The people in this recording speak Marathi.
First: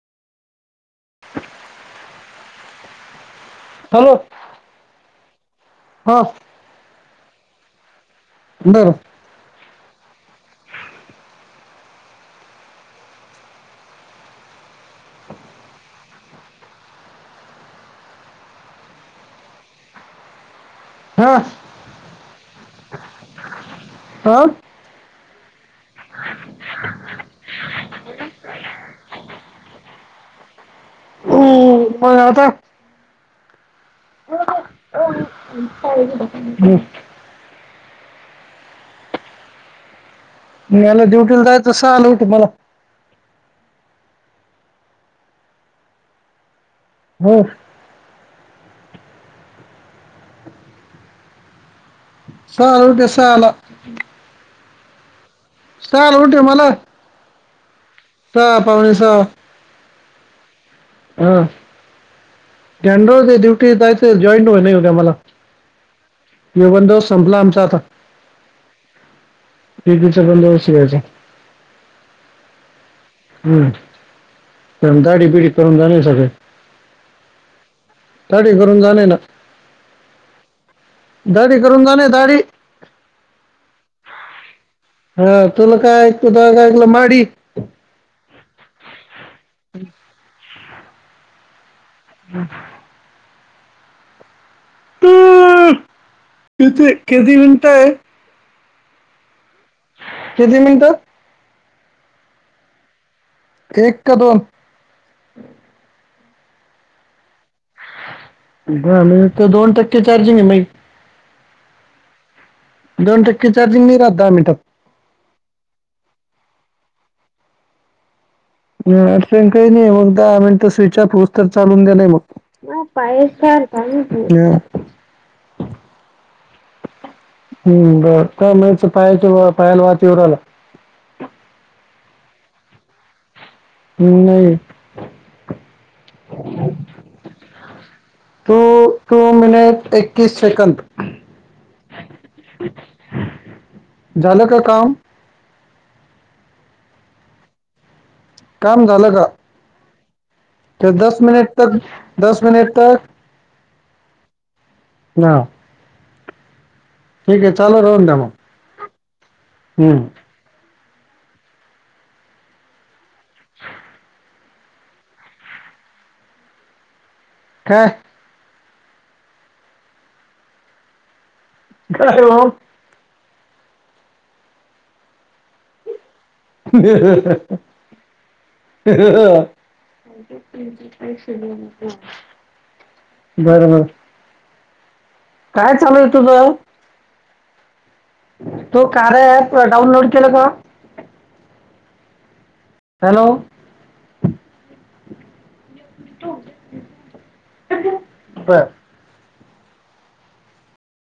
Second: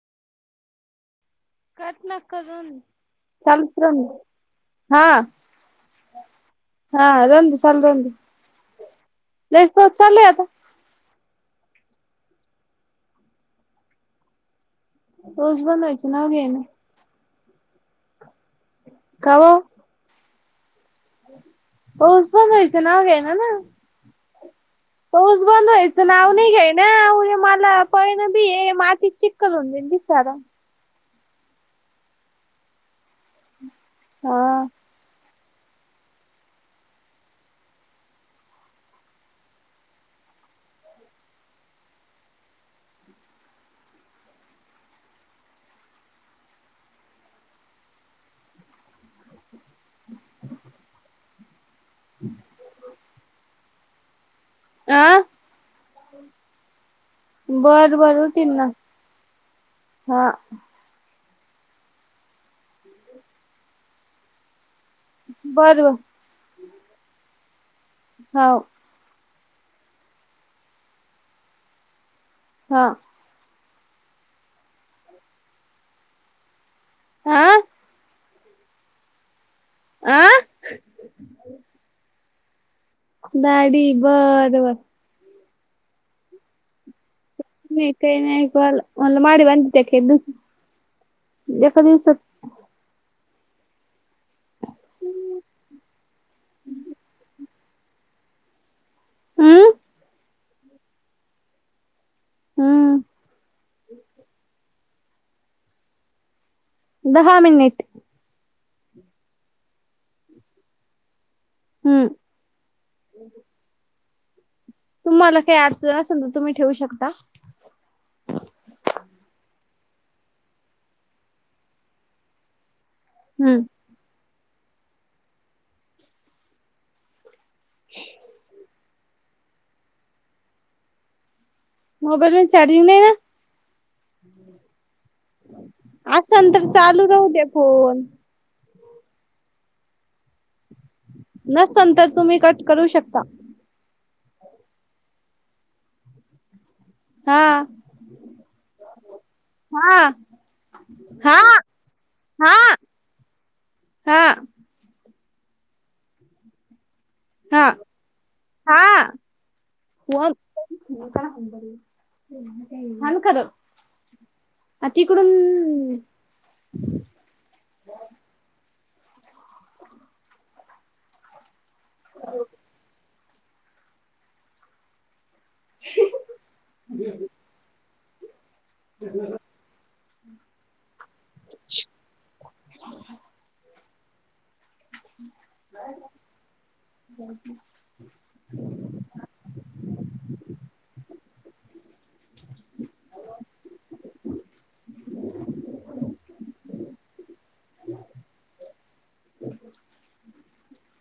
प्रयत्न करून चालुच राहुदे. हों. हां दोन दिवसान लावून दे. बरं. लयच पाऊस चालय आता रोज बनवायचं नाव घेईन. का ओ. हा पाऊस बंद व्हायचं नांव घेईना ना. हा पाऊस बंद व्हायचं नाव नाही घेईना ना मला पळन बी ये माती चीख. कल होंडीडी साडा. हम्म, बनवता. हां. [unintelligible] याला ड्युटीला जायचं सहाला उठूव मला. बरं. सहाला [inaudible] सहाला. [inaudible] आं. सहाला उठीव मला. बरं बरं सहा उठीन ना, पावणे हां. हम्. जनरल ड्युटी जायच जॉईन [unintelligible] होईना न मला. बरं ब. येवंद संपला आमचं आता. होंव. ते भी सगळं लोड शेअर्स. [inaudible] हां. हम्म, पण दाडी बिडी करून झालंय सगळ. हां. दाडी करून झालंय ना. आं. दाडी करून झालंय दाडी. दाडी बरं ब. ह्म्म तुला काय ऐक [inaudible] ऐकलं माडी? नाही ते नाही ऐकू आलं म्हटलं माडी बांधत्यात हे दुस, एका दिवसात. [inaudible] किती किती मिनिटं आहे. हम्. किती मिनिटं? हम्म. एक का दोन. दहा मिनिटं दहा मिनिटं तर दोन टक्के चार्जिंग आहे मै. हम. दोन टक्के चार्जिंग नाही राहत दहा मिनिटात. तुम्हाला काही अडचण असेल तर तुम्ही ठेवू शकता. य अडचण काही नाही मग दहा मिनटं स्विच ऑफ होत तर चालून दिलाय मग. हम्म [unintelligible] हम् बरं का [inaudible] पायाच्या पायाला वात येऊ लागल्या. मोबाईल मध्ये चार्जिंग नाही ना. नाही आसन तर चालू राहू दे फोन टू-टू मिनिट एक्कीस सेकंद नसणं तर तुम्ही कट करू शकता झालं का काम हा काम झाल का हा दस हा मिनट तक दस हा मिनट तक हा णा ठीक आहे हा चालू राहून द्या मग हा हम्म [unintelligible] आण खरं तिकडून का हॅल्लो ब [inaudible] ह ह [inaudible] आणि ते पिरियड सुरु आहेत ना बर-बर काय चालूय तुझ काय नाही तू कार्या ॲप डाउनलोड केल का हॅलो [unintelligible] हम् [unintelligible]